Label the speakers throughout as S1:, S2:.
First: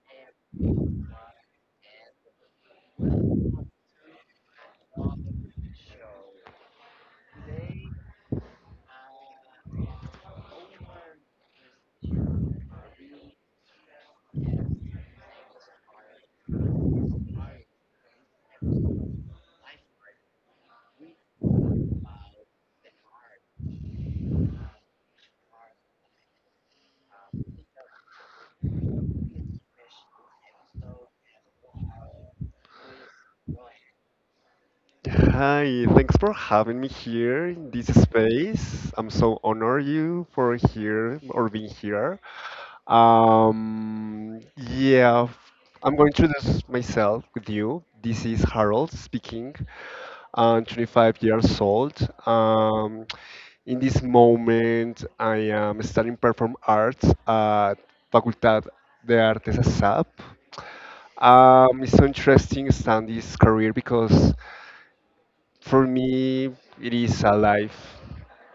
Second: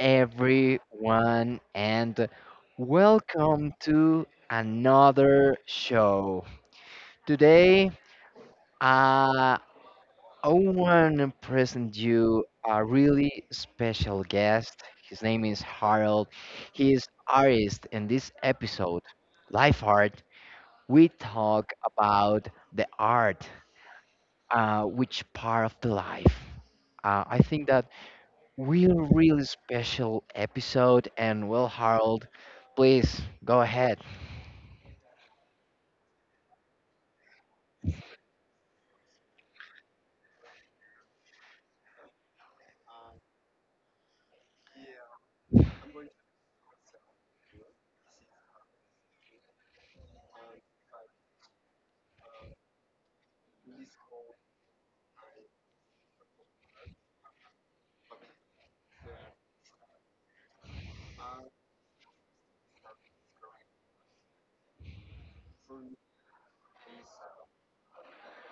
S1: everyone, and welcome to another show. Today, I want to present you a really special guest. His name is Harold. He is artist in this episode, Life Art. We talk about the art, which part of the life. I think that really special episode. And well, Harold, please go ahead.
S2: Hi, thanks for having me here in this space. I'm so honored you for here or being here. Um, yeah, I'm going to introduce myself with you. This is Harold speaking. I'm 25 years old. Um, in this moment, I am studying perform arts at Facultad de Artes ASAP. It's so interesting studying this career because for me, it is a life.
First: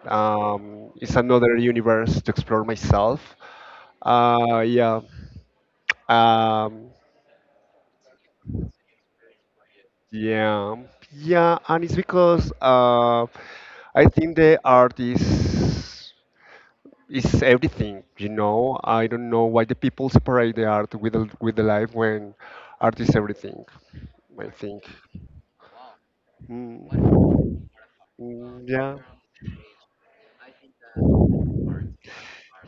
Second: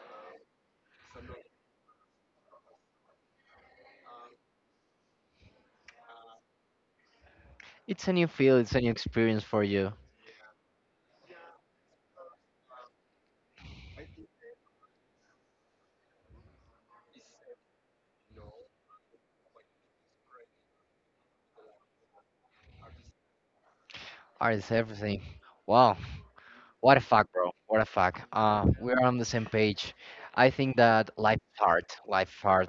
S2: It's another universe to explore myself. Uh, yeah. Um,
S1: It's a new field, it's a new experience for you.
S2: yeah. Yeah, and it's because I think the art is everything. You know, I don't know why the people separate the art with with the life when art is everything. I
S1: Art is
S2: think.
S1: everything. Wow,
S2: Mm.
S1: what a fuck, bro. What a fuck.
S2: Mm, yeah.
S1: We're on the same page. I think that life is hard. Life is hard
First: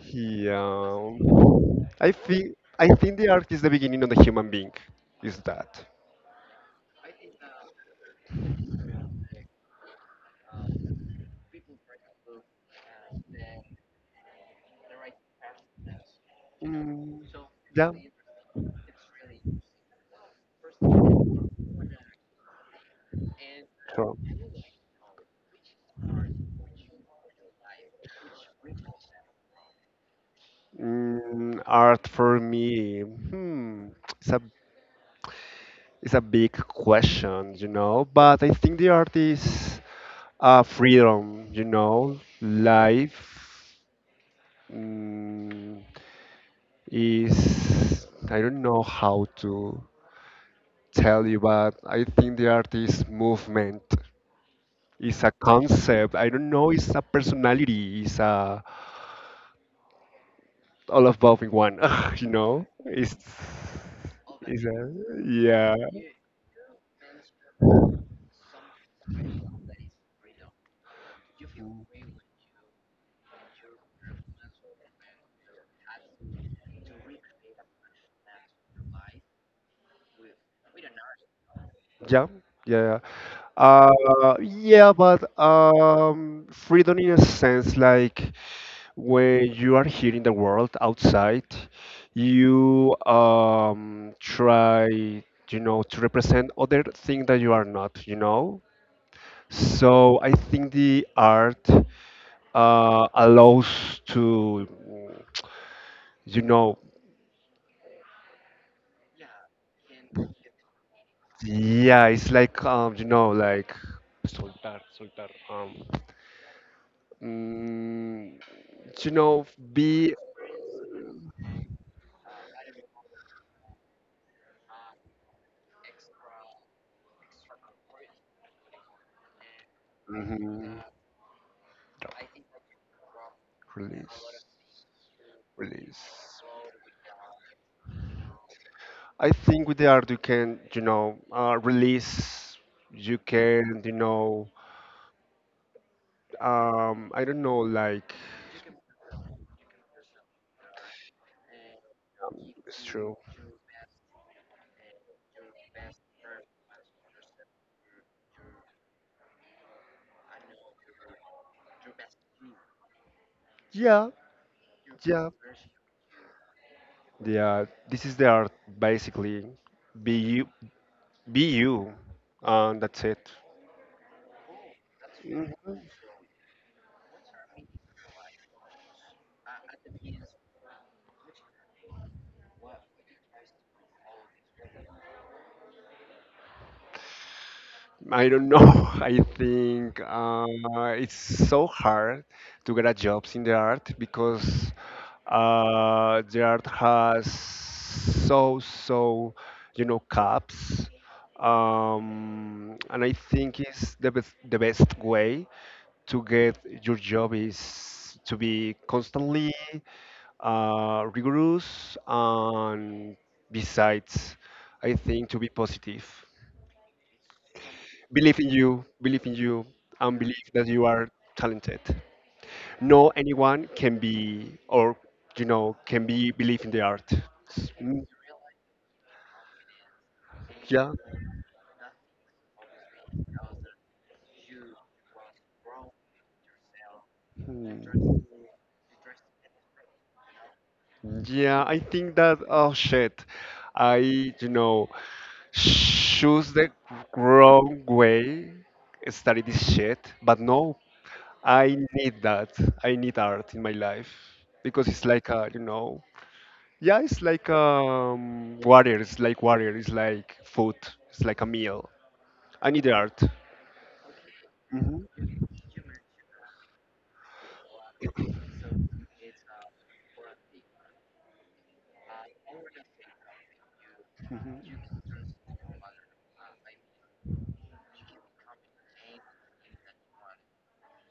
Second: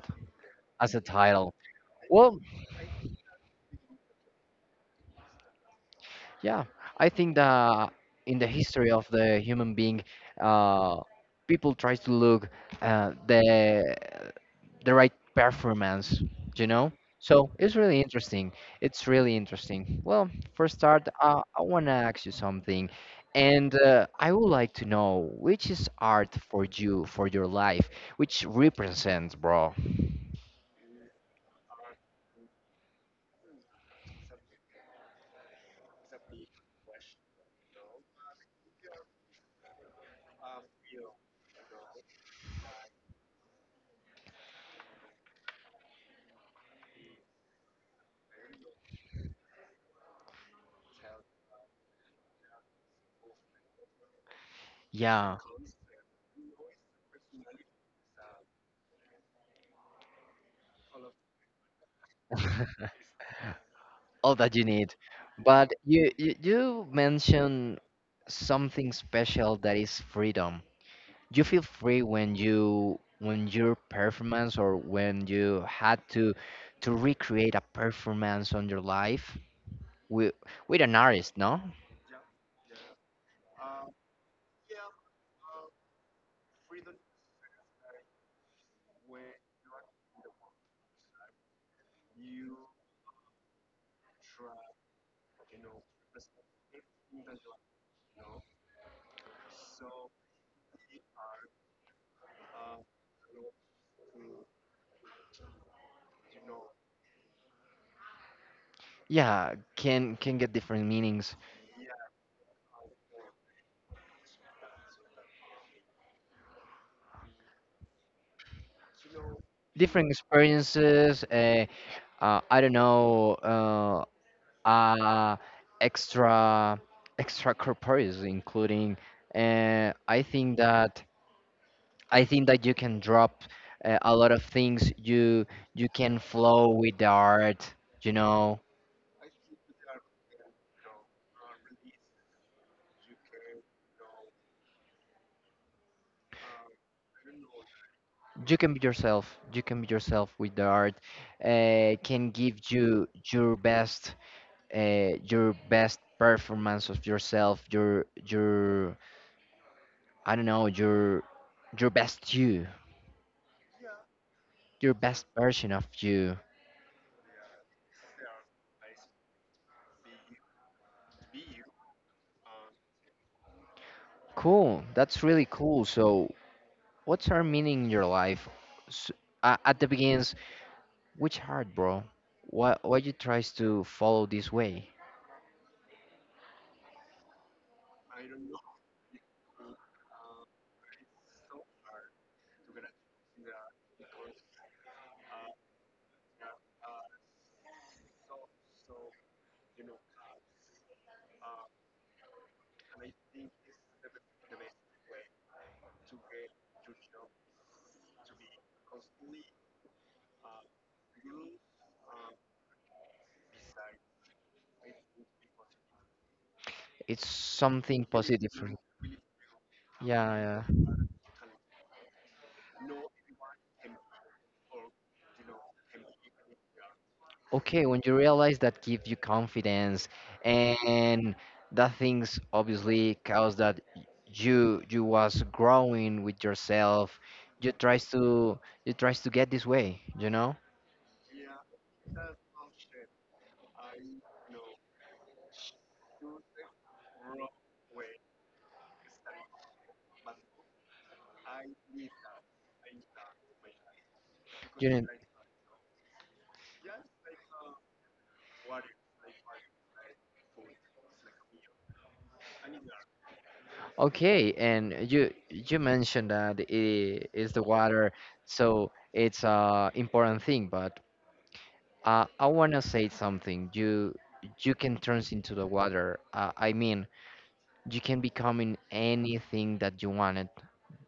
S1: as a
S2: Yeah,
S1: title. Well,
S2: I think the art is the beginning of the human being. Is that?
S1: yeah, I think that in the history of the human being, uh, people try to look uh, the the right performance, you know.
S2: Mm,
S1: So it's
S2: yeah.
S1: really interesting. It's really interesting. Well, for start, I want to ask you something, and
S2: So,
S1: I would like to know which is art for you, for your life, which represents, bro.
S2: mm, art for me, hmm, it's a it's a big question, you know. But I think the art is freedom, you know. Life mm, is I don't know how to tell you, but I think the artist movement is a
S1: Yeah.
S2: concept. I don't know, it's a personality, it's a all of both in one, you know?
S1: All that you
S2: It's
S1: need.
S2: a,
S1: But
S2: yeah.
S1: you mentioned something special that is freedom. You feel free when you when your performance or when you had to recreate a performance on your life with an artist, no?
S2: Yeah, yeah. yeah. Uh, yeah, but freedom in a sense like when you are here in the world outside, you try, you know, to represent other things that you are not, you know. So I think the art allows to, you know,
S1: Yeah, can get different meanings,
S2: yeah, it's like, you know, like soltar, soltar, mm, you know,
S1: different
S2: be
S1: experiences. I don't know. Uh, Extra extracorporeals, including. Uh, I think
S2: mhm,
S1: that I think that you can drop a
S2: release,
S1: lot of things. You
S2: release.
S1: can flow with the art. You know,
S2: I think with the art you can, you know, release. You can, you know, I don't know, like
S1: you can be yourself. You can be yourself with the art. Can give
S2: it's
S1: you
S2: true.
S1: your best your best performance of yourself. Your I don't know your best you.
S2: Yeah,
S1: Your best
S2: yeah,
S1: version of you.
S2: yeah. This is the art, basically. Be you, be you, and that's it.
S1: Cool. That's really
S2: Mm-hmm.
S1: cool. So, what's our meaning in your life? S At the beginnings, which heart, bro? Why you tries to follow this way?
S2: I don't know. I think it's so hard to get a jobs in the art because the art has so you know caps, and I think it's the best way to get your job is to be constantly rigorous and besides, I think to be positive.
S1: It's something positive for you.
S2: Believe in you, and
S1: Yeah,
S2: believe that you
S1: yeah.
S2: are talented. No anyone can be, or you know, can be believe in the art.
S1: Okay, when
S2: Mm,
S1: you realize that gives you confidence
S2: yeah.
S1: and that things obviously cause that you was growing with yourself, you tries
S2: Mm.
S1: to you tries to get this way, you know?
S2: Yeah, I think that, oh shit, I, you know, choose the wrong way, study this shit, but no, I need that. I need art in my life because
S1: You
S2: it's
S1: know,
S2: like a, you know, yeah, it's like water. It's like water. It's like food. It's like a meal. I need the art.
S1: okay, and
S2: Hmm
S1: you mentioned that it is the water, so it's a important thing. But I wanna say something. You can turn into the water. I mean, you can become in anything that you wanted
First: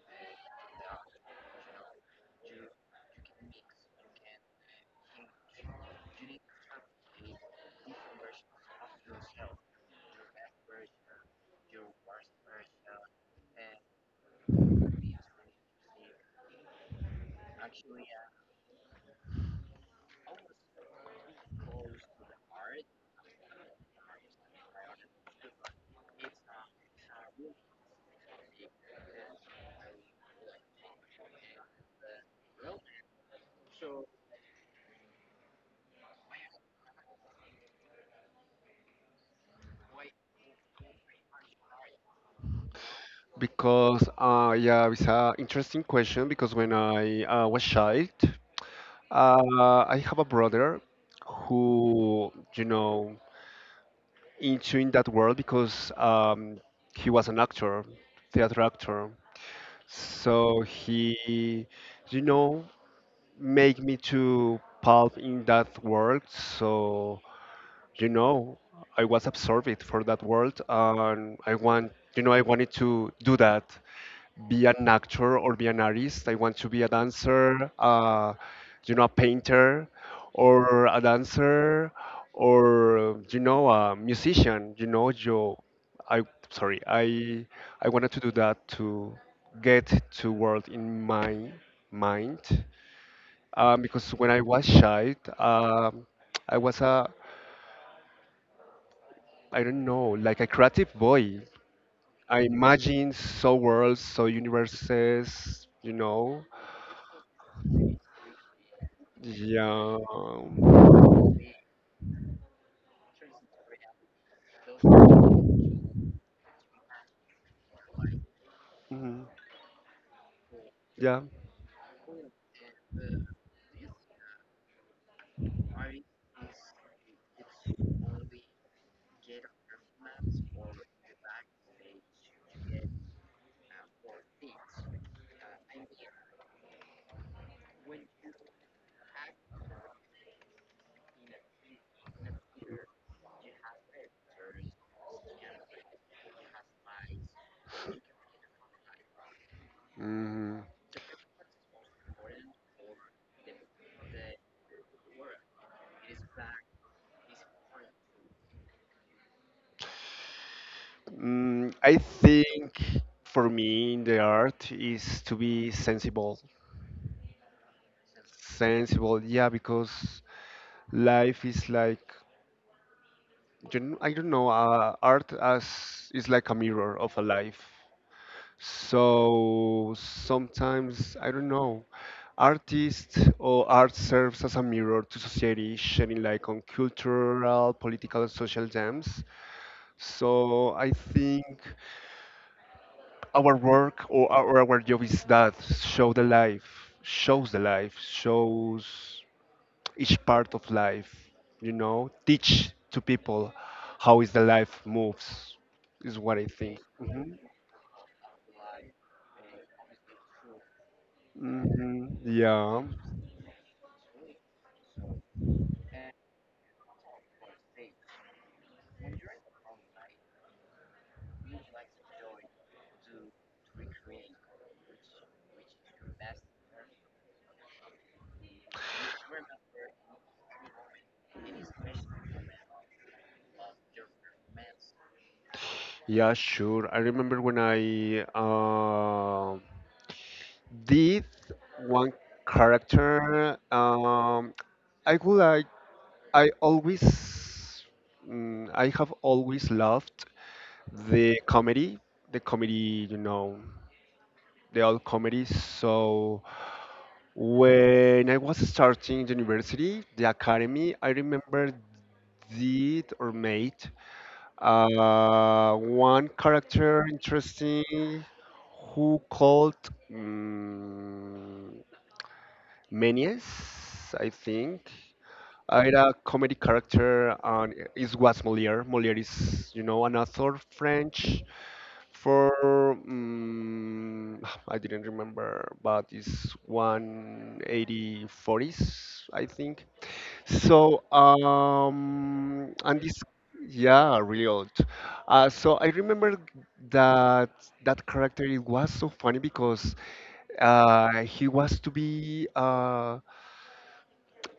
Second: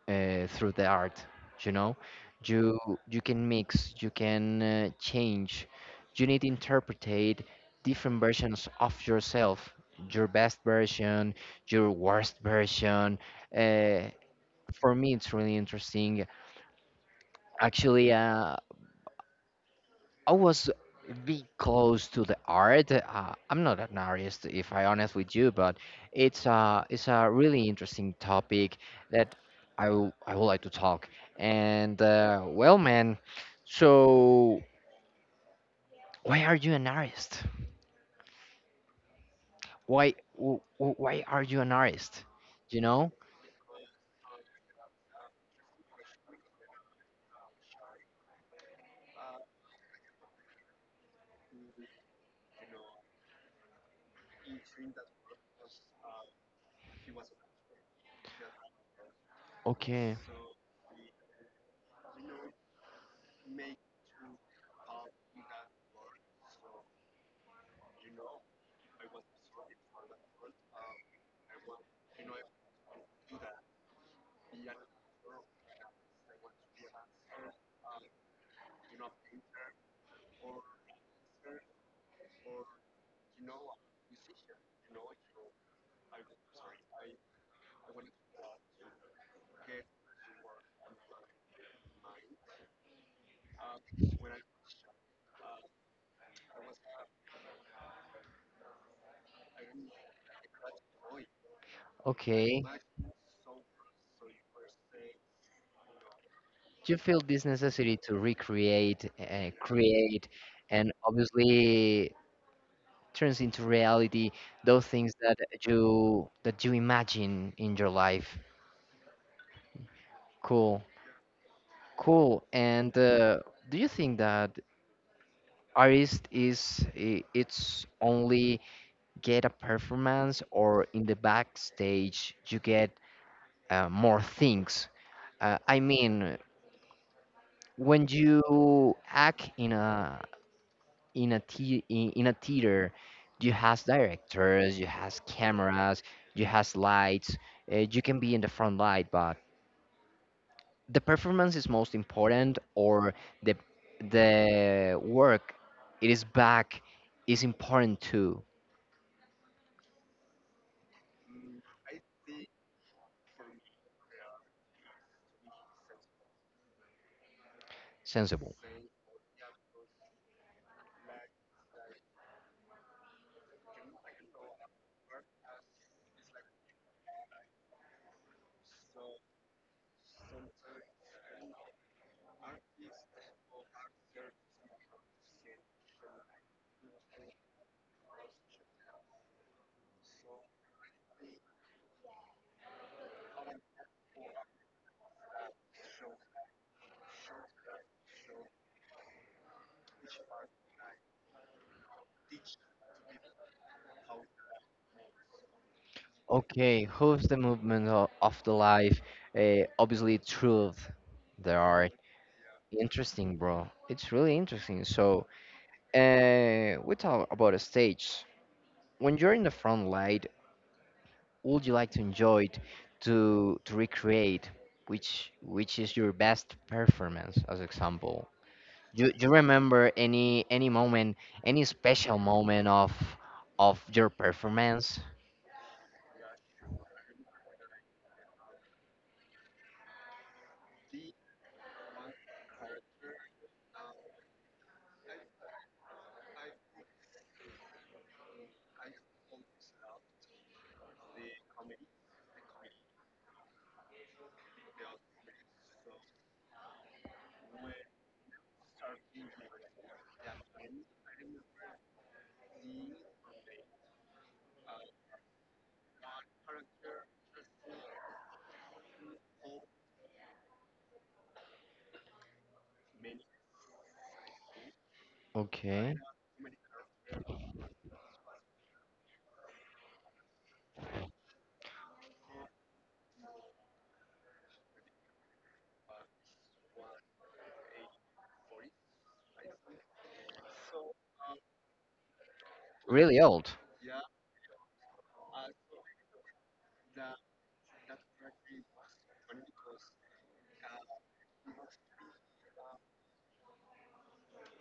S1: through the art. You know, you you can mix, you can change. You need to interpretate different versions of yourself, your best version, your worst version. Uh, for me, it's really interesting. Actually, I was be close to the art. I'm not an artist, if I honest with you, but it's a really interesting topic that I would like to talk. And well, man, so why are you an artist? Why are you an artist? You know?
S2: Because yeah, it's an interesting question. Because when I was child, I have a brother who you know into in that world because he was an actor, theater actor.
S1: Okay.
S2: So he, you know, make me to pulp in that world. So, you know, I was absorbed for that world and I want, you know, I wanted to do that be an actor or be an artist. I want to be a dancer, you know, a painter, or a dancer, or you know, a musician. You know, you, I sorry, I wanted to do that to get to world in my mind, because when I was child, I was a I don't know, like a creative boy. I
S1: Okay.
S2: imagined so worlds, so universes, you know,
S1: You feel this necessity to recreate,
S2: Yeah.
S1: create, and obviously turns into reality those things that you imagine in your life.
S2: Mhm.
S1: Cool,
S2: Yeah.
S1: cool. And do you think that artist is it's only get a performance, or in the backstage you get more things? I mean, when you act in a in a theater, you has directors, you has cameras, you has lights, you can be in the front light, but
S2: Mhm.
S1: the performance is most important, or the work it is back is important too.
S2: Mm, I think for me, the art is to be sensible.
S1: Sensible.
S2: Sensible, yeah, because life is like, you kn- I don't know, art as is like a mirror of a life. So sometimes, I don't know, artists or art serves as a mirror to society, shedding light on cultural, political, and social themes. So I think our work or our job is that show the life, shows each part of life, you know, teach to people how is the life moves is what I think.
S1: Okay, who's
S2: Hmm
S1: the movement of the life, obviously truth, there are
S2: hmm Yeah,
S1: interesting, bro. It's really interesting. So we talk about a stage. When you're in the front light, would you like to enjoy it, to recreate? Which is your best performance, as example? Do you remember any moment, any special moment of your performance?
S2: yeah, sure. I remember when I did one character. I would like I always, I have always loved the comedy, you know, the old comedy. So when I was starting university, the academy, I remember did or made one character interesting who called mm Menes, I think. I
S1: Okay,
S2: had a comedy character, and it was Molière. Molière is, you know, an author, French, for I didn't remember, but it's 18040s, I think. So, um, and
S1: really
S2: this,
S1: old.
S2: yeah, really old. So I remember that that character. It was so funny because he was to be.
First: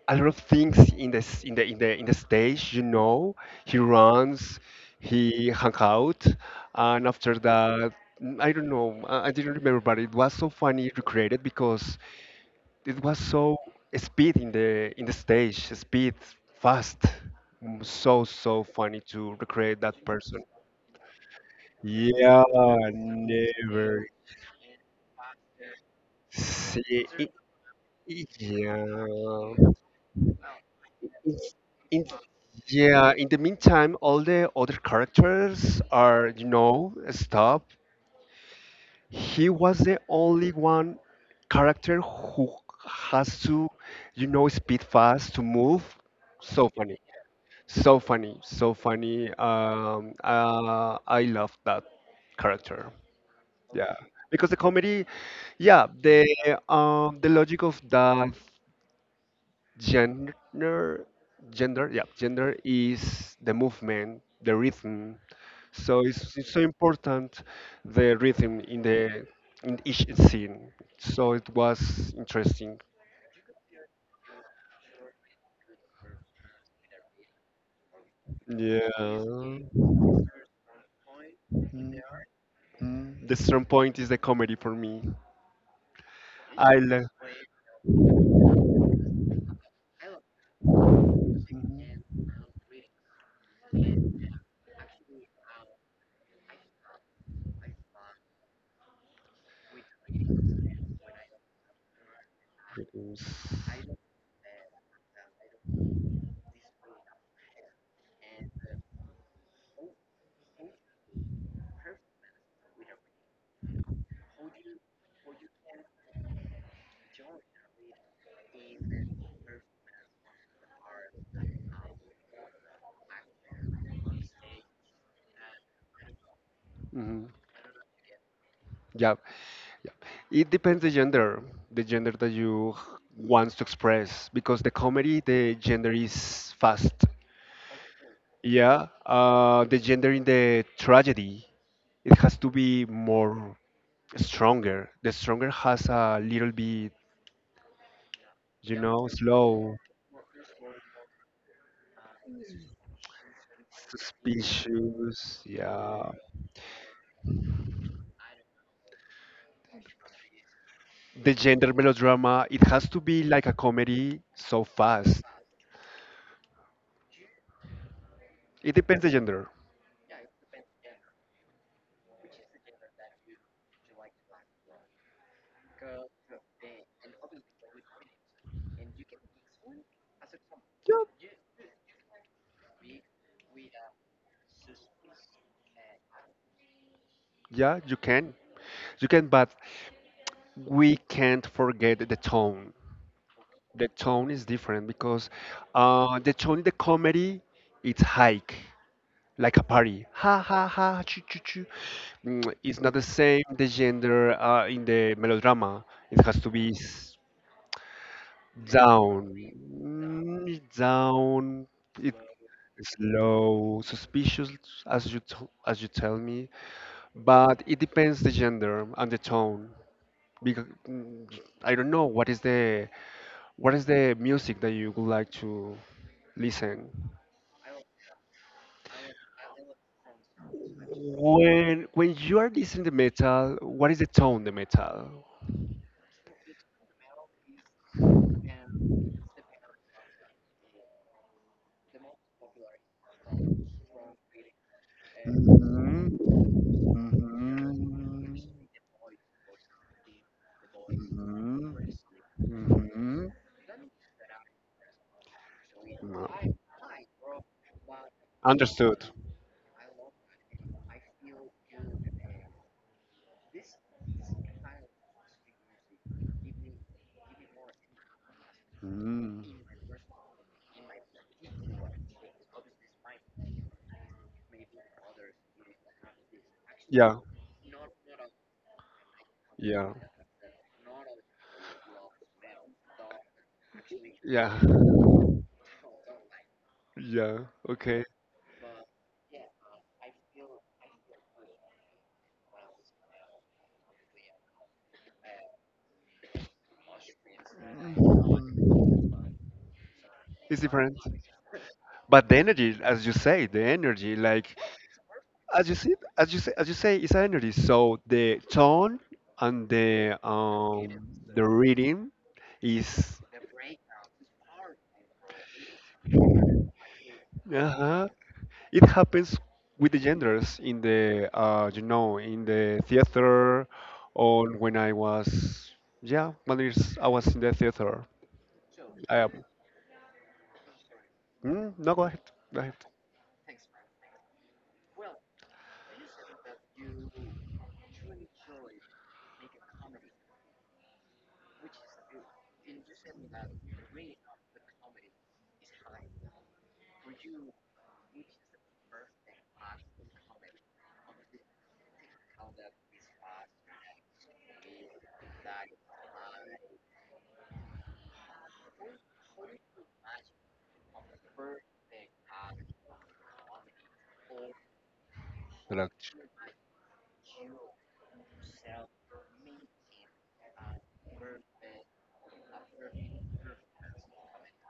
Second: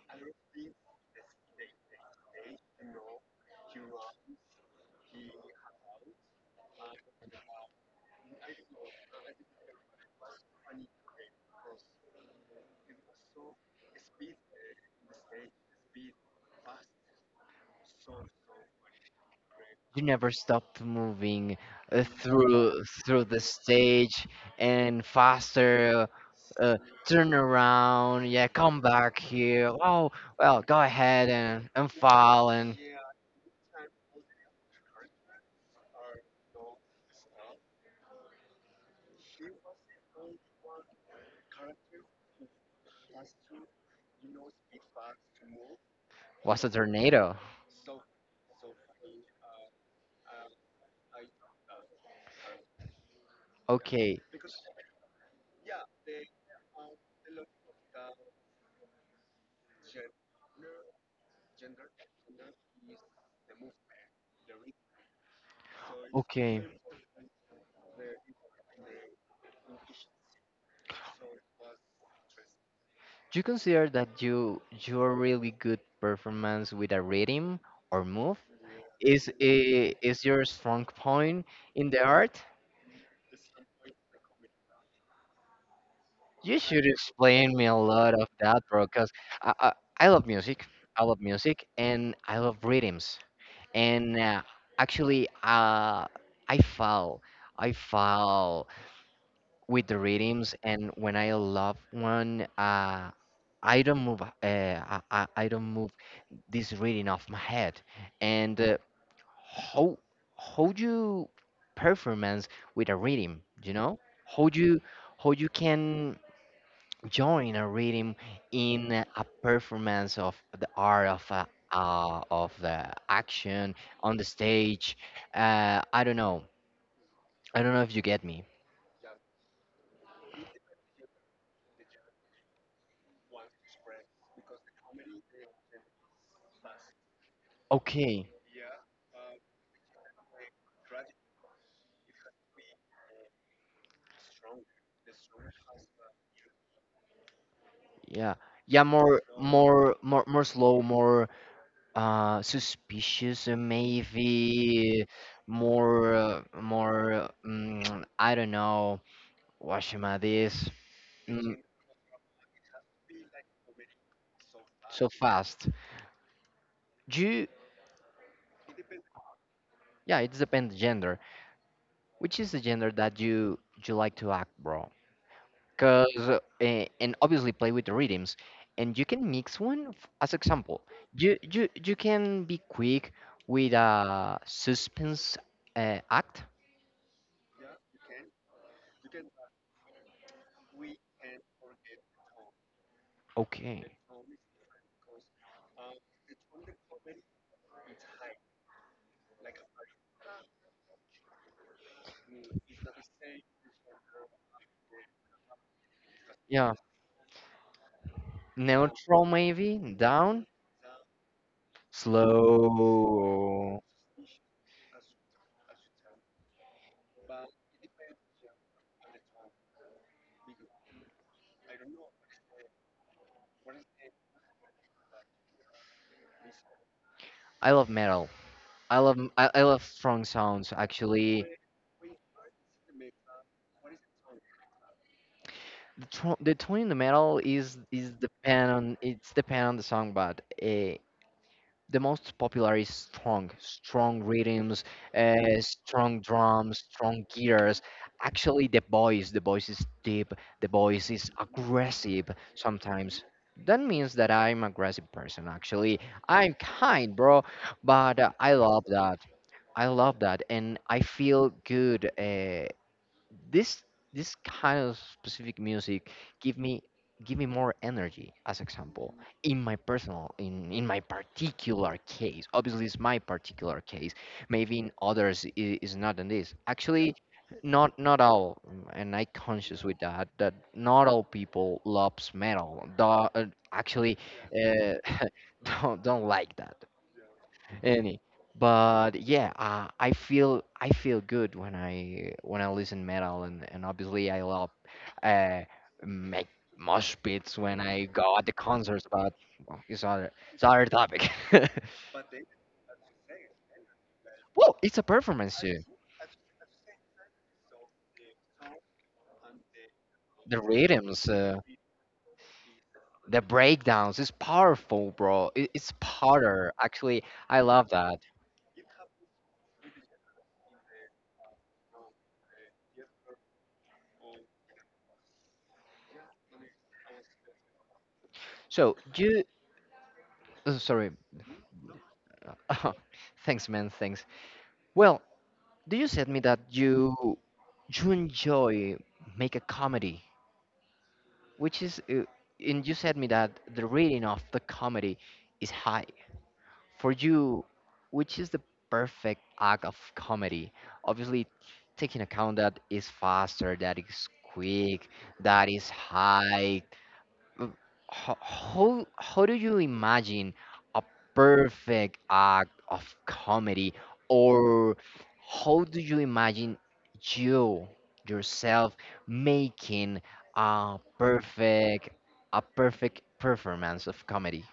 S2: A lot of things in the in the stage. You know, he runs, he hung out, and after that, mm, I don't know. I didn't remember, but it was so funny recreated because it was so speed in the stage, speed fast. Mm, so so funny to recreate that
S1: You never
S2: person.
S1: stopped moving
S2: Yeah,
S1: through the
S2: never
S1: stage and faster. Uh,
S2: see.
S1: turn around. Yeah, come back
S2: Yeah.
S1: here. Oh, well, go ahead
S2: In,
S1: and
S2: in,
S1: fall and.
S2: yeah, in the meantime, all the other characters are, you know, stopped. He was the only one character who has to, you know, speed fast to move.
S1: Was a
S2: So funny,
S1: tornado.
S2: so funny, so funny. I love that character. Yeah,
S1: Okay,
S2: because the comedy, yeah, the logic of that gender gender yeah gender is the movement the rhythm so it's
S1: okay.
S2: so
S1: Do
S2: important the rhythm in the in each scene so it was interesting
S1: you consider that your really good performance with a rhythm or move
S2: yeah.
S1: is
S2: Mhm.
S1: is your strong point in the art?
S2: Mhm. The strong point is the comedy for me.
S1: You
S2: I
S1: should
S2: love
S1: explain me a lot of that, bro. Cause I love music. I love music and I love rhythms. And actually, uh, I fall. I fall with the rhythms, and when I love one
S2: rhythms.
S1: I don't move I don't move this rhythm off my head. And how you performance with a rhythm, you know, how you how you can join a rhythm in a performance of the art of the action on the stage. I don't know.
S2: Hmm
S1: I don't know if you get me.
S2: Yeah, it depends the gender that you wants to express, because the comedy, the gender is fast.
S1: Okay.
S2: Yeah, the gender in the tragedy, it has to be more stronger. The stronger has a little bit,
S1: Yeah. Yeah,
S2: you know, slow,
S1: more slow, more suspicious, maybe
S2: suspicious. Yeah.
S1: more more mm, I don't know what should I this.
S2: The
S1: Mm,
S2: gender melodrama, it has to be like a comedy so
S1: so
S2: fast.
S1: fast. Do you,
S2: It depends the gender.
S1: yeah, it's depends gender. Which is the gender that you like to act, bro? Cause eh, and obviously play with the rhythms, and you can mix one. As example,
S2: Yeah,
S1: you can be quick with a suspense act.
S2: yeah, you can. You can, but we can't forget the tone.
S1: Okay.
S2: The tone is different because the tone in the comedy, it's high. Like a party. Ha ha ha, choo choo choo. Mm, it's not the same the gender in the melodrama. It has to
S1: Yeah.
S2: be s-
S1: Neutral
S2: down,
S1: maybe down.
S2: mm, down. It
S1: Slow.
S2: slow, suspicious, as you t- as you tell me. But it depends the gender and the tone. Because mm, I don't know what is the music that you would like to listen.
S1: I love metal. I love strong sounds, actually.
S2: When you are listening to metal, what is the tone the metal?
S1: The, tone in the metal is depend on it's depend on the song, but the most popular is strong, strong rhythms,
S2: Mhm.
S1: strong drums, strong guitars.
S2: Mhm.
S1: Actually, the voice is deep, the voice is
S2: Mhm.
S1: aggressive sometimes. That means that I'm aggressive person. Actually,
S2: Mhm.
S1: I'm kind, bro. But I love
S2: Understood.
S1: that. I love that, and I feel good. This this kind of specific music give me more energy, as example,
S2: Mm.
S1: in my personal in my particular case. Obviously it's my particular case, maybe in others is not in this. Actually
S2: Yeah.
S1: not not all mm, and I conscious
S2: Yeah.
S1: with that, that not all people loves metal. Tho- actually
S2: Yeah.
S1: uh, don't like that
S2: Yeah. Okay.
S1: any. But yeah, I feel good when I listen metal, and obviously I love uh, make mosh pits when I go at the concerts,
S2: Mhm.
S1: but well, it's other
S2: It's different.
S1: topic. Well,
S2: But the energy, as you say, the energy, like
S1: it's a performance
S2: as you
S1: too.
S2: see, as you say, it's energy. So the tone and
S1: The rhythms,
S2: the reading is.
S1: the breakdowns, it's powerful, bro. It, it's power. Actually, I
S2: Uh
S1: love
S2: huh.
S1: that.
S2: It happens with the genders in the you know in the theater or when I was yeah when it's- I was in the theater.
S1: So
S2: I
S1: you, sorry,
S2: no go ahead go ahead.
S1: thanks, man, thanks. Well, do you said me that you enjoy make a comedy, which is, and you said me that the rating of the comedy is high for you, which is the perfect act of comedy. Obviously, taking account that is faster, that is quick, that is high, uh, how do you imagine a perfect act of comedy, or how do
S2: Relax.
S1: you imagine you yourself making a perfect performance of comedy?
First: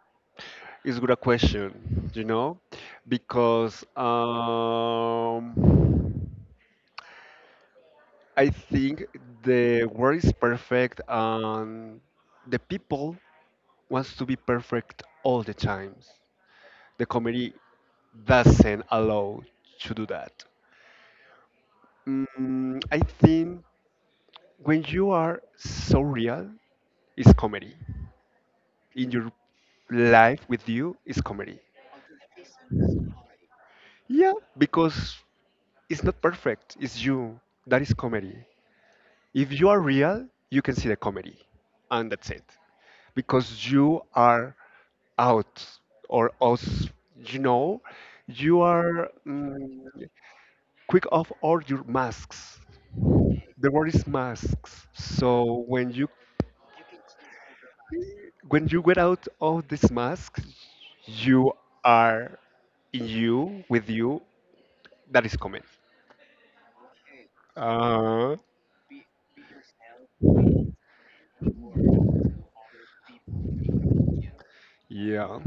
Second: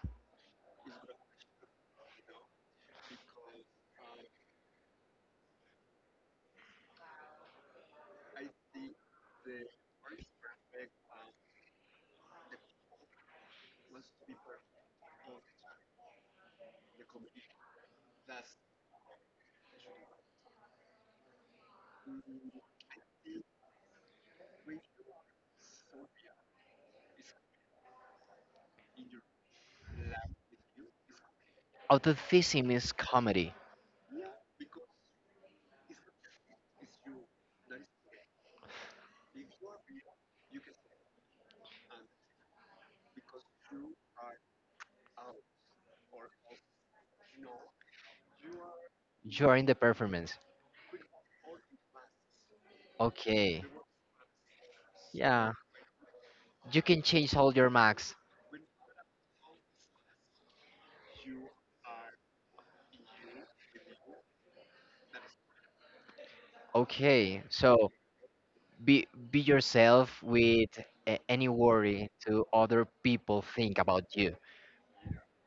S2: It's a good question, you know, because I think the world is perfect and the people wants to be perfect all the times. The comedy doesn't allow to do that. Mm, I think when you are so real, it's comedy. In your life with you, it's comedy.
S1: Authenticity is comedy.
S2: Yeah, because it's not perfect. It's you. That is comedy. If you are real, you can see the comedy, and that's it. Because you are out or us, you know, you are
S1: You are in the
S2: mm,
S1: performance.
S2: quick off all your masks.
S1: Okay.
S2: The word is masks.
S1: Yeah.
S2: So
S1: You can change all your max.
S2: when you get out of this mask, you are in you with you that is comedy.
S1: Okay. So
S2: Uh,
S1: be yourself with any worry to other people think about you.
S2: yeah,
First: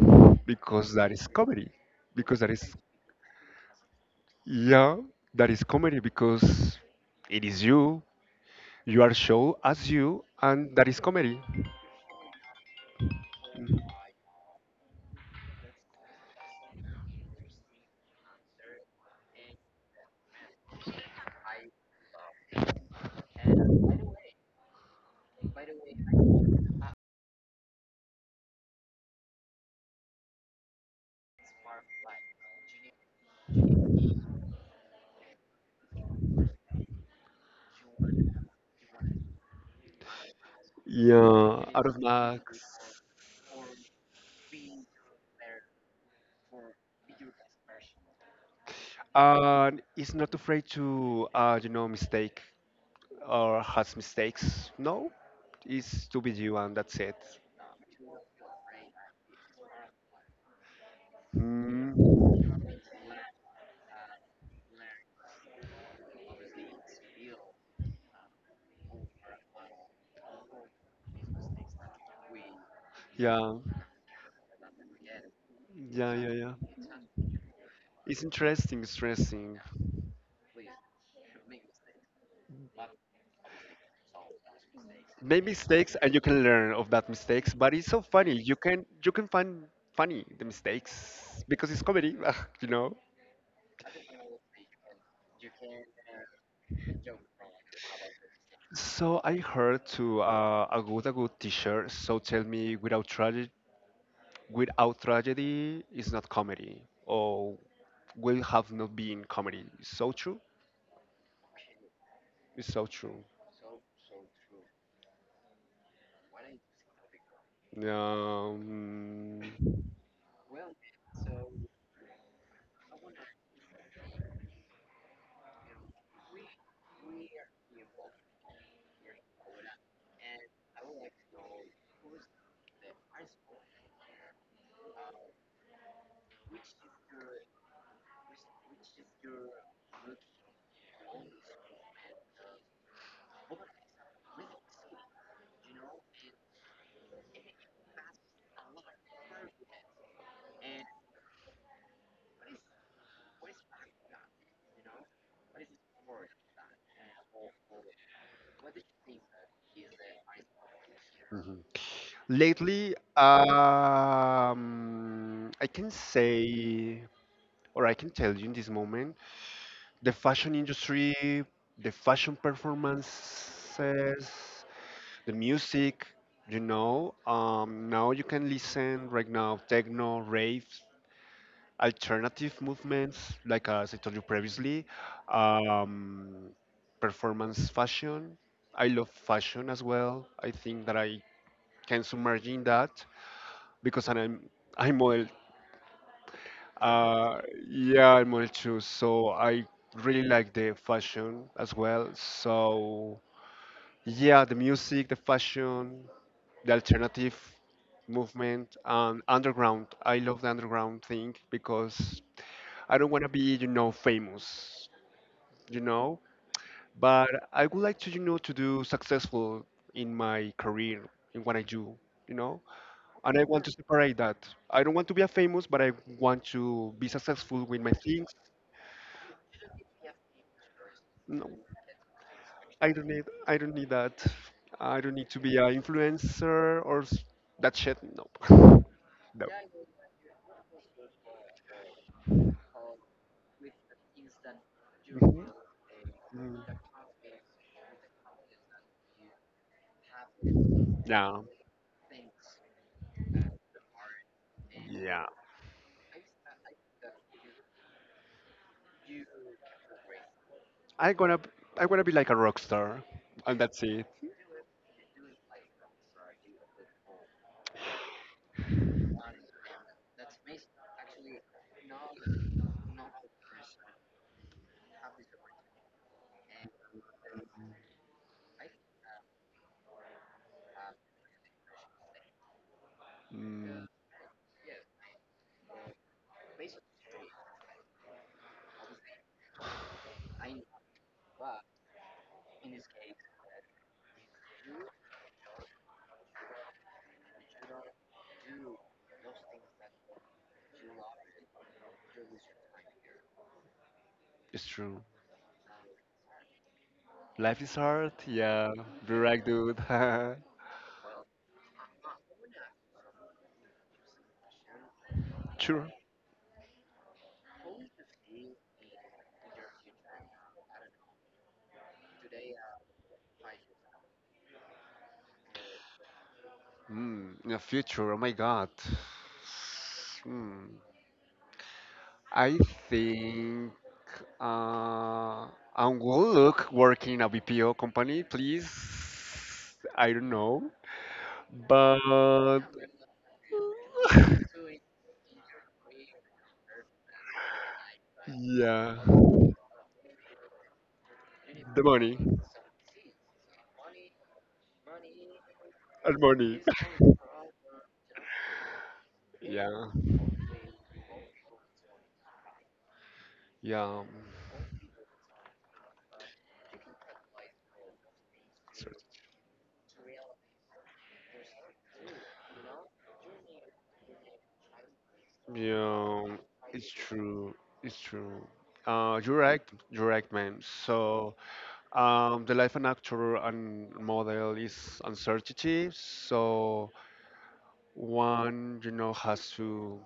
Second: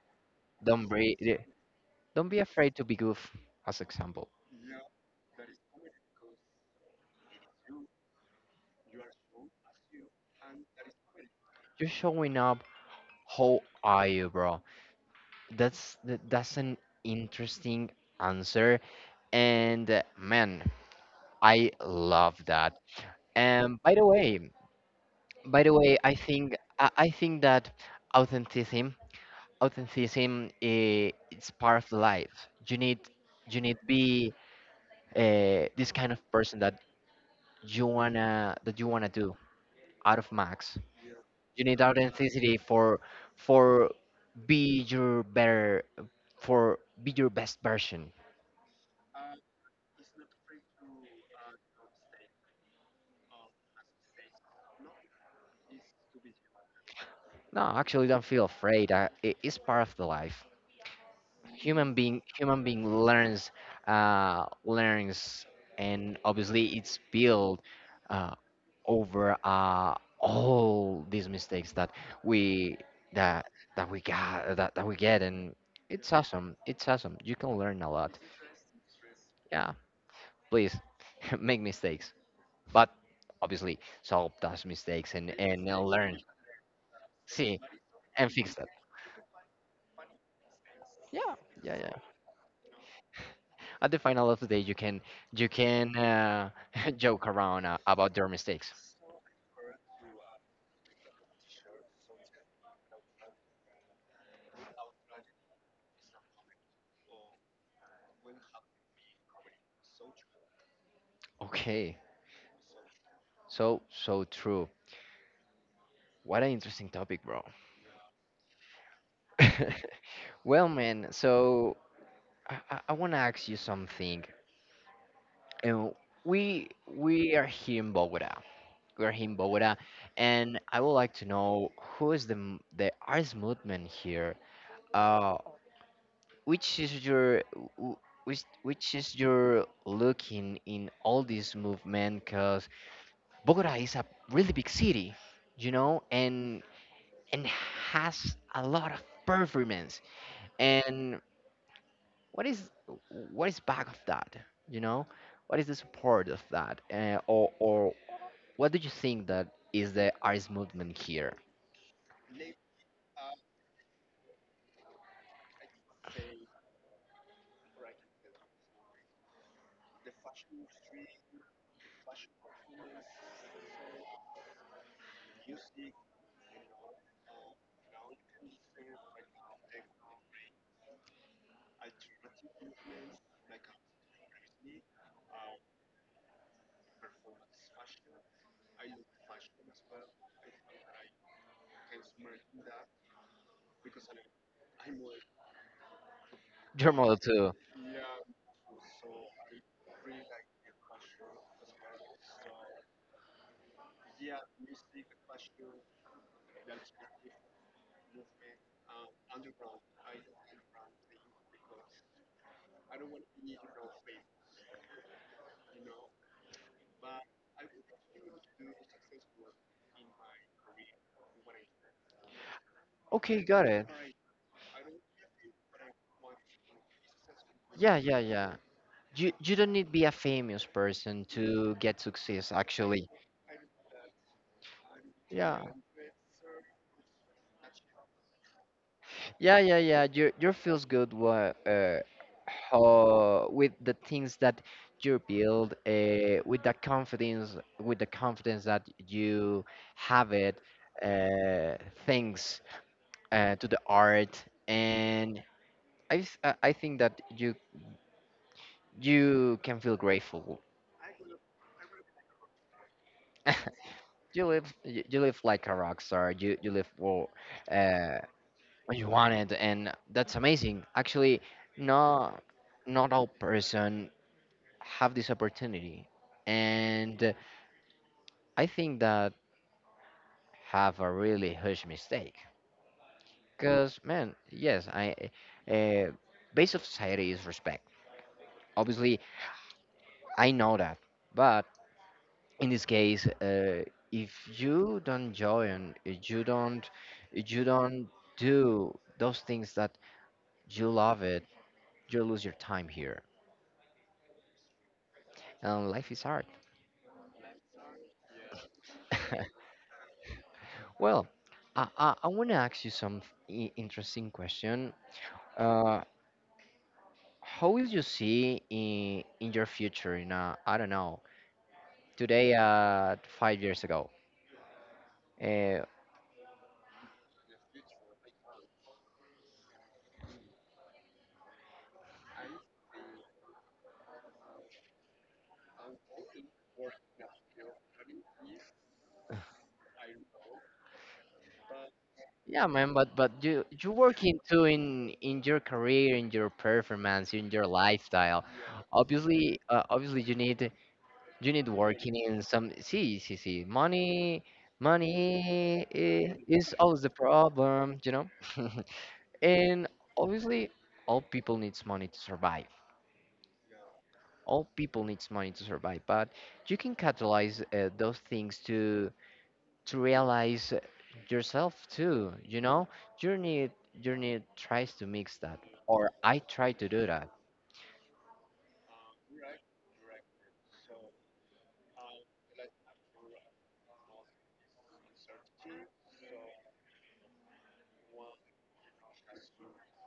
S1: Don't
S2: because that
S1: be
S2: is
S1: eh,
S2: comedy.
S1: don't
S2: Because
S1: be
S2: that is
S1: afraid to be goof, as example.
S2: yeah, that is comedy because it is you. You are show as you, and that is comedy.
S1: You're showing up how are you, bro. That's that's an interesting answer. And man, I love that. And by the way, I think I think that authenticity authenticity it's part of life. You need be this kind of person that you wanna do out of max.
S2: Yeah,
S1: You need
S2: out of mask.
S1: authenticity for for be your better, for be your best version.
S2: And it's not afraid to you know mistake or has mistakes. No, it's to be you, and that's it.
S1: No, actually, don't feel afraid. It is part of the life.
S2: Mm.
S1: Human being learns learns, and obviously it's built uh, over all these mistakes that we that
S2: Yeah,
S1: that we get. And it's
S2: yeah, yeah, yeah.
S1: awesome, it's awesome, you can learn a lot.
S2: It's interesting, stressing.
S1: Yeah, please, make mistakes, but obviously solve those mistakes and
S2: Make mistakes and
S1: learn.
S2: you can learn of that mistakes,
S1: See
S2: but it's so
S1: and
S2: funny.
S1: fix that.
S2: You can find funny the mistakes because
S1: Yeah,
S2: it's
S1: yeah.
S2: comedy, you know.
S1: At the final of the day, you can you can uh, joke around about their mistakes.
S2: So I heard to a good teacher. So tell me, without tragedy, without tragedy is not comedy, or will have not been comedy. So true.
S1: Okay,
S2: It's so true.
S1: so so true. What an interesting topic, bro.
S2: Yeah, um,
S1: Well, man, so I want to ask you something. And we are here in Bogota. We're here in Bogota. And I would like to know who is the artist movement here. uh which is your w- which is your looking in all this movement? 'Cause Bogota is a really big city, you know, and and has a lot of performance. And what is back of that? You know, what is the support of that? Or what do you think that is the artist movement here?
S2: lately, I can say, or I can tell you in this moment, the fashion industry, the fashion performances, the music, you know, now you can listen right now techno, rave, alternative movements, like as I told you previously, um, performance fashion. I love fashion as well. I think that I can submerge in that. Because I'm model.
S1: Your model
S2: Uh,
S1: too.
S2: yeah, I'm model too. So I really like the fashion as well. So yeah, the music, the fashion, the alternative movement, and underground. I love the underground thing because I don't want to be, you know, famous, you know. But I would like to, to do successful in my career in what I do, you know. And
S1: Okay,
S2: I want
S1: got
S2: to
S1: it.
S2: separate that. I don't want to be a famous, but I want to be successful with my
S1: Yeah, yeah,
S2: things.
S1: yeah. You don't need to be a famous person
S2: No,
S1: to get success.
S2: I don't
S1: Actually,
S2: need. I don't need that. I don't need to be
S1: yeah.
S2: an influencer or that shit. No, no.
S1: Yeah, yeah, yeah. Your feels good how with the things that you
S2: Mhm.
S1: build,
S2: Mm.
S1: with the confidence that you have it,
S2: Yeah,
S1: uh, thanks to the art,
S2: yeah.
S1: and I, th- I think that you can feel grateful.
S2: I gonna. b- I wanna be like a rock star, and that's it.
S1: You live you live like a rock star. You live for uh, what you wanted, and that's amazing. Actually, no, not all person have this opportunity. And I think that have a really huge mistake.
S2: Mm,
S1: Because, man, yes, I uh, base of society is respect. Obviously, I know that. But in this case, if you don't join, if you don't do those things that you love it, you lose your time here.
S2: it's true.
S1: And life is hard.
S2: Life is hard. Yeah, be are right, dude.
S1: well, I want to ask you some interesting question.
S2: Sure.
S1: Uh, How will you see in your future in I don't know today 5 years ago? Uh,
S2: Mm, in the future, oh my God. Hmm. I think uh, I will look working in a BPO company, please. I don't know, but
S1: yeah, man. But you you working too in your career, in your performance, in your lifestyle.
S2: yeah,
S1: Obviously, obviously you need
S2: the
S1: working
S2: money
S1: in some. See see see money. Money
S2: the
S1: i-
S2: money.
S1: is always the problem, you know. and
S2: Yeah,
S1: obviously, all people needs money to survive.
S2: yeah,
S1: All people needs money to survive, but you can catalyze those things to realize yourself too, you know. Journey, journey tries to mix that, or
S2: yeah.
S1: I try to
S2: It's
S1: do that
S2: true. It's true. You're right. You're right, man. So. The life of an actor and model is uncertainty, so one, you know, has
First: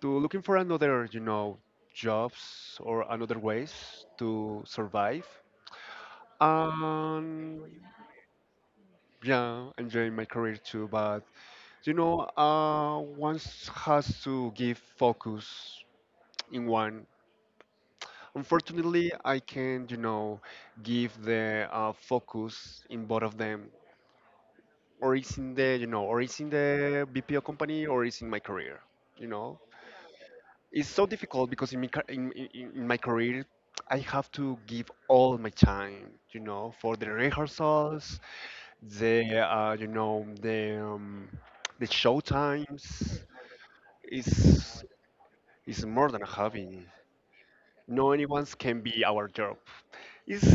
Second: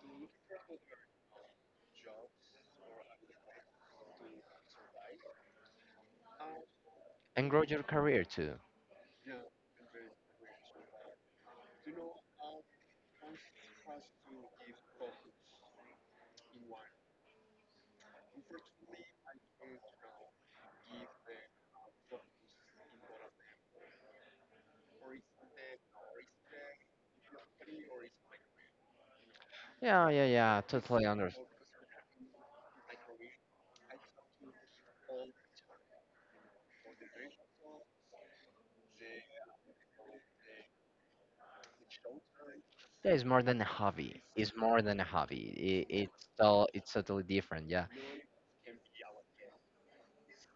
S2: to looking for another, you know, jobs or another ways to survive.
S1: and
S2: And
S1: grow your career too.
S2: yeah, enjoying my career too, but you know, one has to give focus in one. Unfortunately, I can, you know, give the focus in both of them or it's in the you know or it's in the BPO company or it's in my career, you know.
S1: Yeah, yeah, yeah,
S2: It's
S1: totally
S2: so
S1: understand.
S2: difficult because in my, in my career I have to give all my time, you know, for the rehearsals, the you know, the show
S1: Yeah,
S2: times.
S1: it's more than a hobby. It's more
S2: is
S1: than a hobby.
S2: is
S1: It,
S2: more than
S1: it's
S2: a
S1: all,
S2: hobby.
S1: it's totally different. Yeah.
S2: No one's can be our job. it's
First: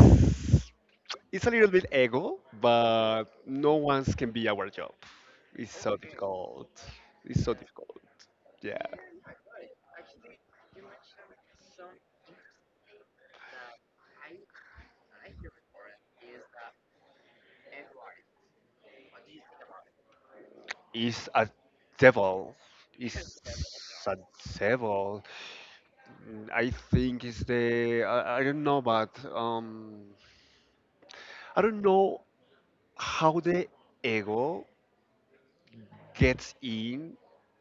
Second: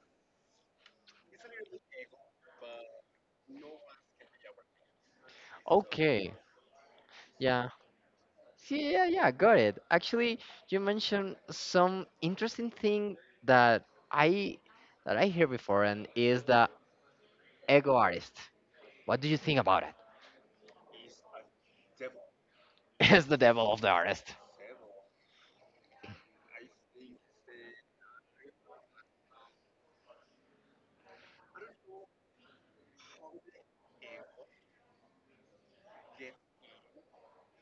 S2: It's a little bit ego, but no one's can be our job. It's so
S1: Okay.
S2: difficult. It's so
S1: Yeah.
S2: difficult.
S1: Yeah,
S2: Yeah.
S1: yeah, yeah, got it. Actually, you mentioned some interesting thing that I I hear before, and is the ego artist. What do you think about it?
S2: It's a devil.
S1: Is the
S2: It's
S1: devil of the
S2: a
S1: artist?
S2: devil. Mm, I think it's the I don't know, but I don't know how the ego gets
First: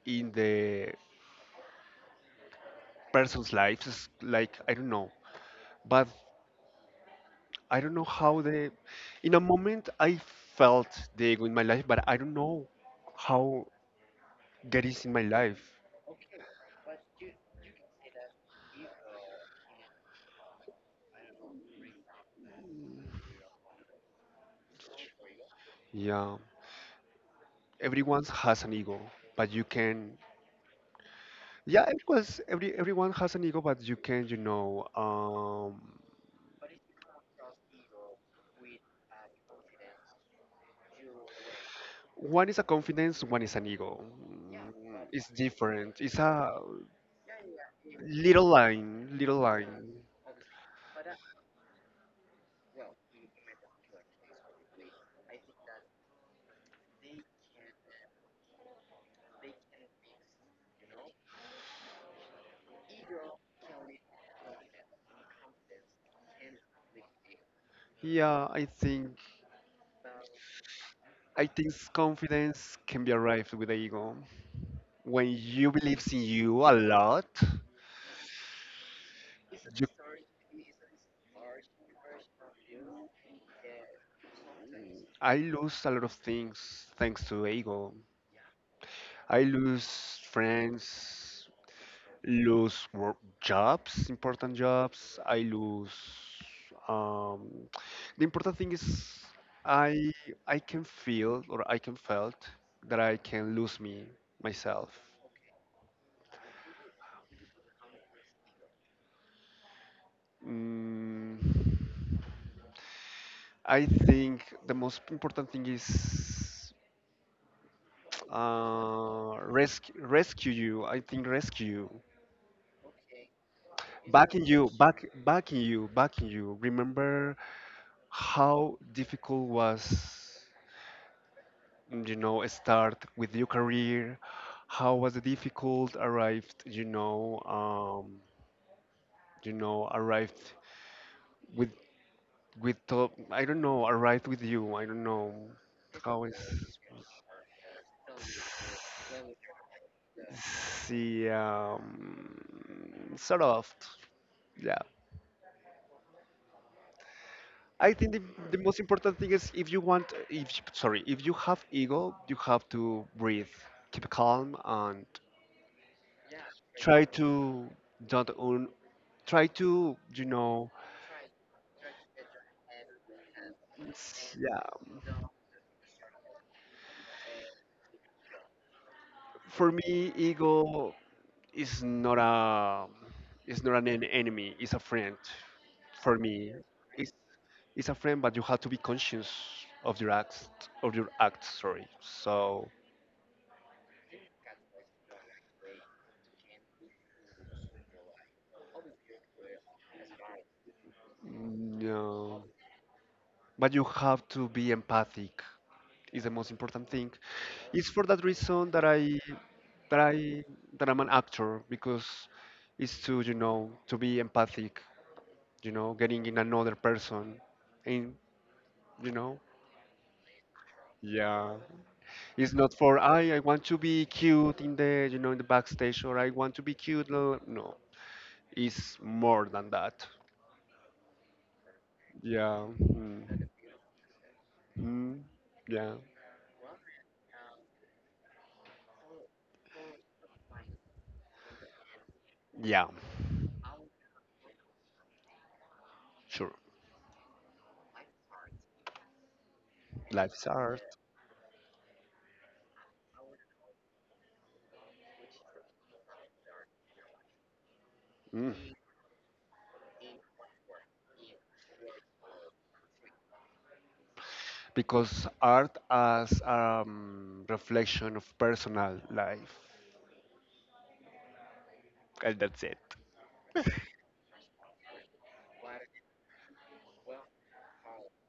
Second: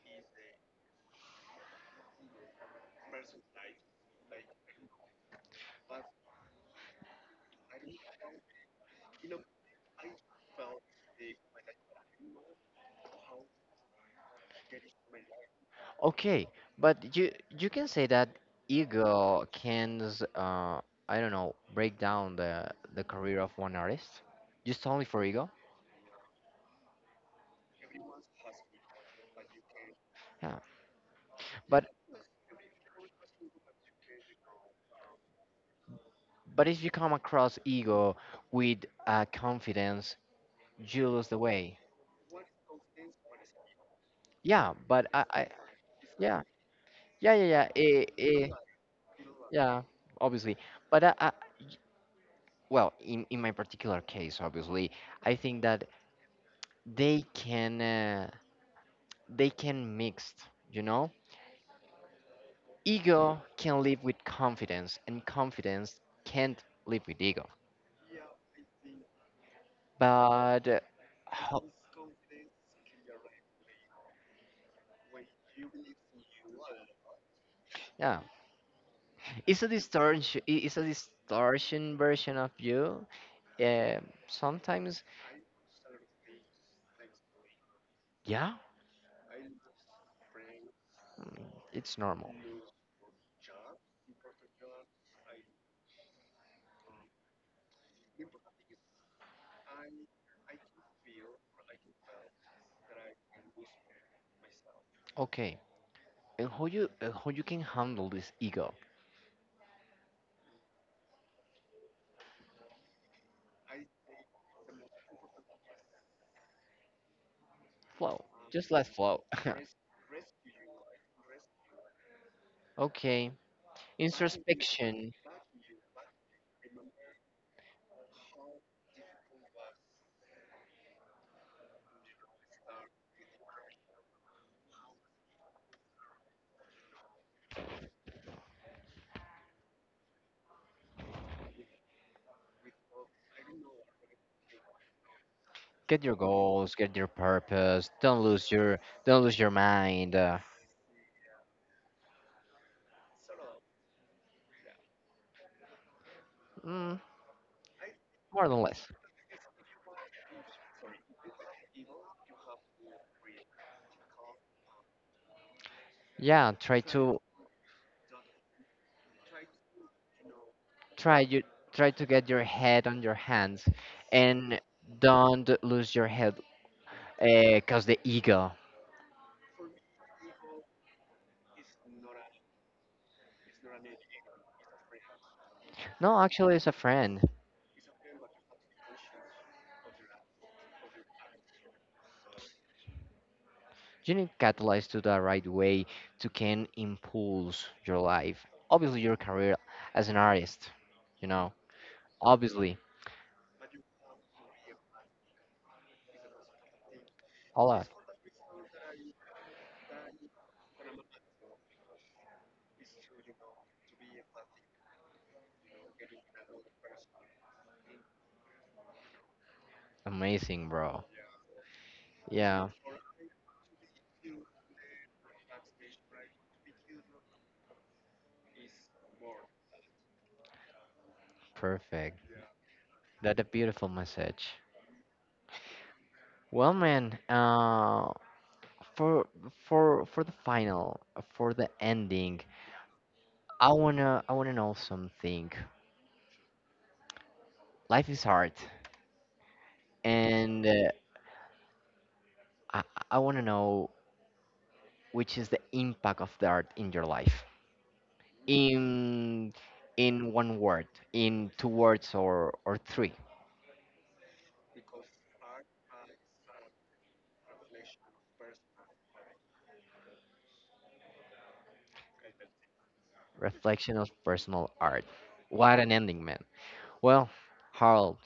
S2: in the person's lives. It's like I don't know, but I don't know how the in a moment I felt the ego in my life, but I don't know how that is in my life.
S1: Okay, but you can say that ego can uh I don't know break down the career of one artist just only for ego.
S2: Yeah, everyone has an ego, but you can.
S1: Yeah,
S2: Yeah,
S1: but
S2: because everyone has an ego, but you can. You know,
S1: but if you come across ego with confidence, you lose the way.
S2: one is a confidence, one is an ego.
S1: Yeah,
S2: Mm,
S1: but
S2: it's
S1: I
S2: different. It's
S1: Yeah.
S2: a
S1: Yeah, yeah, yeah,
S2: little line, little
S1: yeah,
S2: line.
S1: obviously. But well, in my particular case, obviously, I think that they can uh, they can mixed. You know? Ego can live with confidence, and confidence can't live with ego.
S2: Yeah,
S1: But
S2: I
S1: ho-
S2: think confidence can be arrived with the ego. When you believes in you a lot,
S1: yeah, it's a distortion. It's a distortion version of you. Um, sometimes,
S2: I lose a lot of things thanks to ego.
S1: yeah,
S2: I lose friends,
S1: it's normal.
S2: lose work jobs, important jobs. I lose. Um, the important thing is I I can feel or I can felt that I can lose me myself.
S1: Okay. And how you can handle this ego.
S2: Mm, I think the most important thing is
S1: Flow, just let flow.
S2: rescue you. I think rescue you,
S1: okay, introspection,
S2: backing you, backing you. Remember how difficult was, you know, start with your career. How was it difficult? Arrived, you know, arrived with with top. I don't know. Arrived with you. I don't know
S1: get your
S2: how is.
S1: goals, get your purpose. Don't lose your, don't lose your mind,
S2: See, sort of, yeah.
S1: mm,
S2: I think
S1: more
S2: the
S1: than
S2: most
S1: less.
S2: important thing is if you want, if sorry, if you have ego, you have to breathe, keep calm, and
S1: Yeah, try
S2: try
S1: to,
S2: to don't own, try to you know,
S1: try you try to get your head on your hands
S2: it's- yeah.
S1: and don't lose your head because the ego,
S2: For me, ego is not a, is not an enemy. It's a friend for
S1: no,
S2: me.
S1: actually it's a friend.
S2: It's a friend, but you have to be conscious of your acts, of your acts. Sorry. So,
S1: You need catalyze to the right way to can impulse your life. Obviously, your career as an artist, you know,
S2: no.
S1: obviously,
S2: But you have to be empathic. Is the most important thing.
S1: a
S2: It's
S1: lot.
S2: for that reason that that I I'm an actor because it's to you know to be empathic. You know, getting in another person, and you know,
S1: Amazing, bro.
S2: yeah. It's
S1: Yeah,
S2: not for I want to be cute in the you know in the backstage or I want to be cute. No, no, it's more than that.
S1: perfect.
S2: Yeah. Mm.
S1: That's a beautiful message.
S2: Mm. Yeah.
S1: Well, man, for for the final, for the ending,
S2: Yeah.
S1: I wanna know something.
S2: Sure.
S1: Life is art,
S2: Life's
S1: and
S2: art.
S1: I I wanna know which is the impact of the art in your life.
S2: Mm.
S1: in in one word, in two words or three.
S2: Because art as a reflection of personal life. And that's it.
S1: Reflection of personal art. What an ending, man. Well, Harold,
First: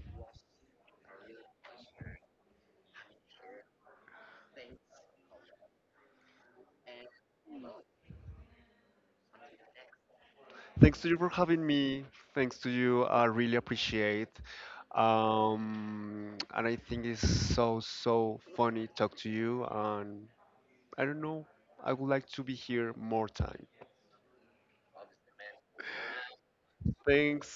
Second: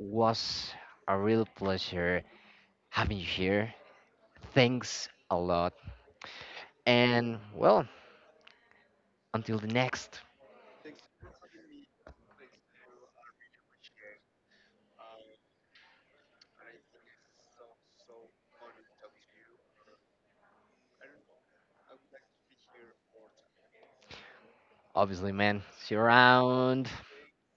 S1: was a real pleasure having you here. Thanks a lot. And well, until the next,
S2: Thanks to you for having me. Thanks to you. I really appreciate. And I think it's so so funny talk to you. And I don't know. I would like to be here more time.
S1: obviously, man. See you around.
S2: Thanks.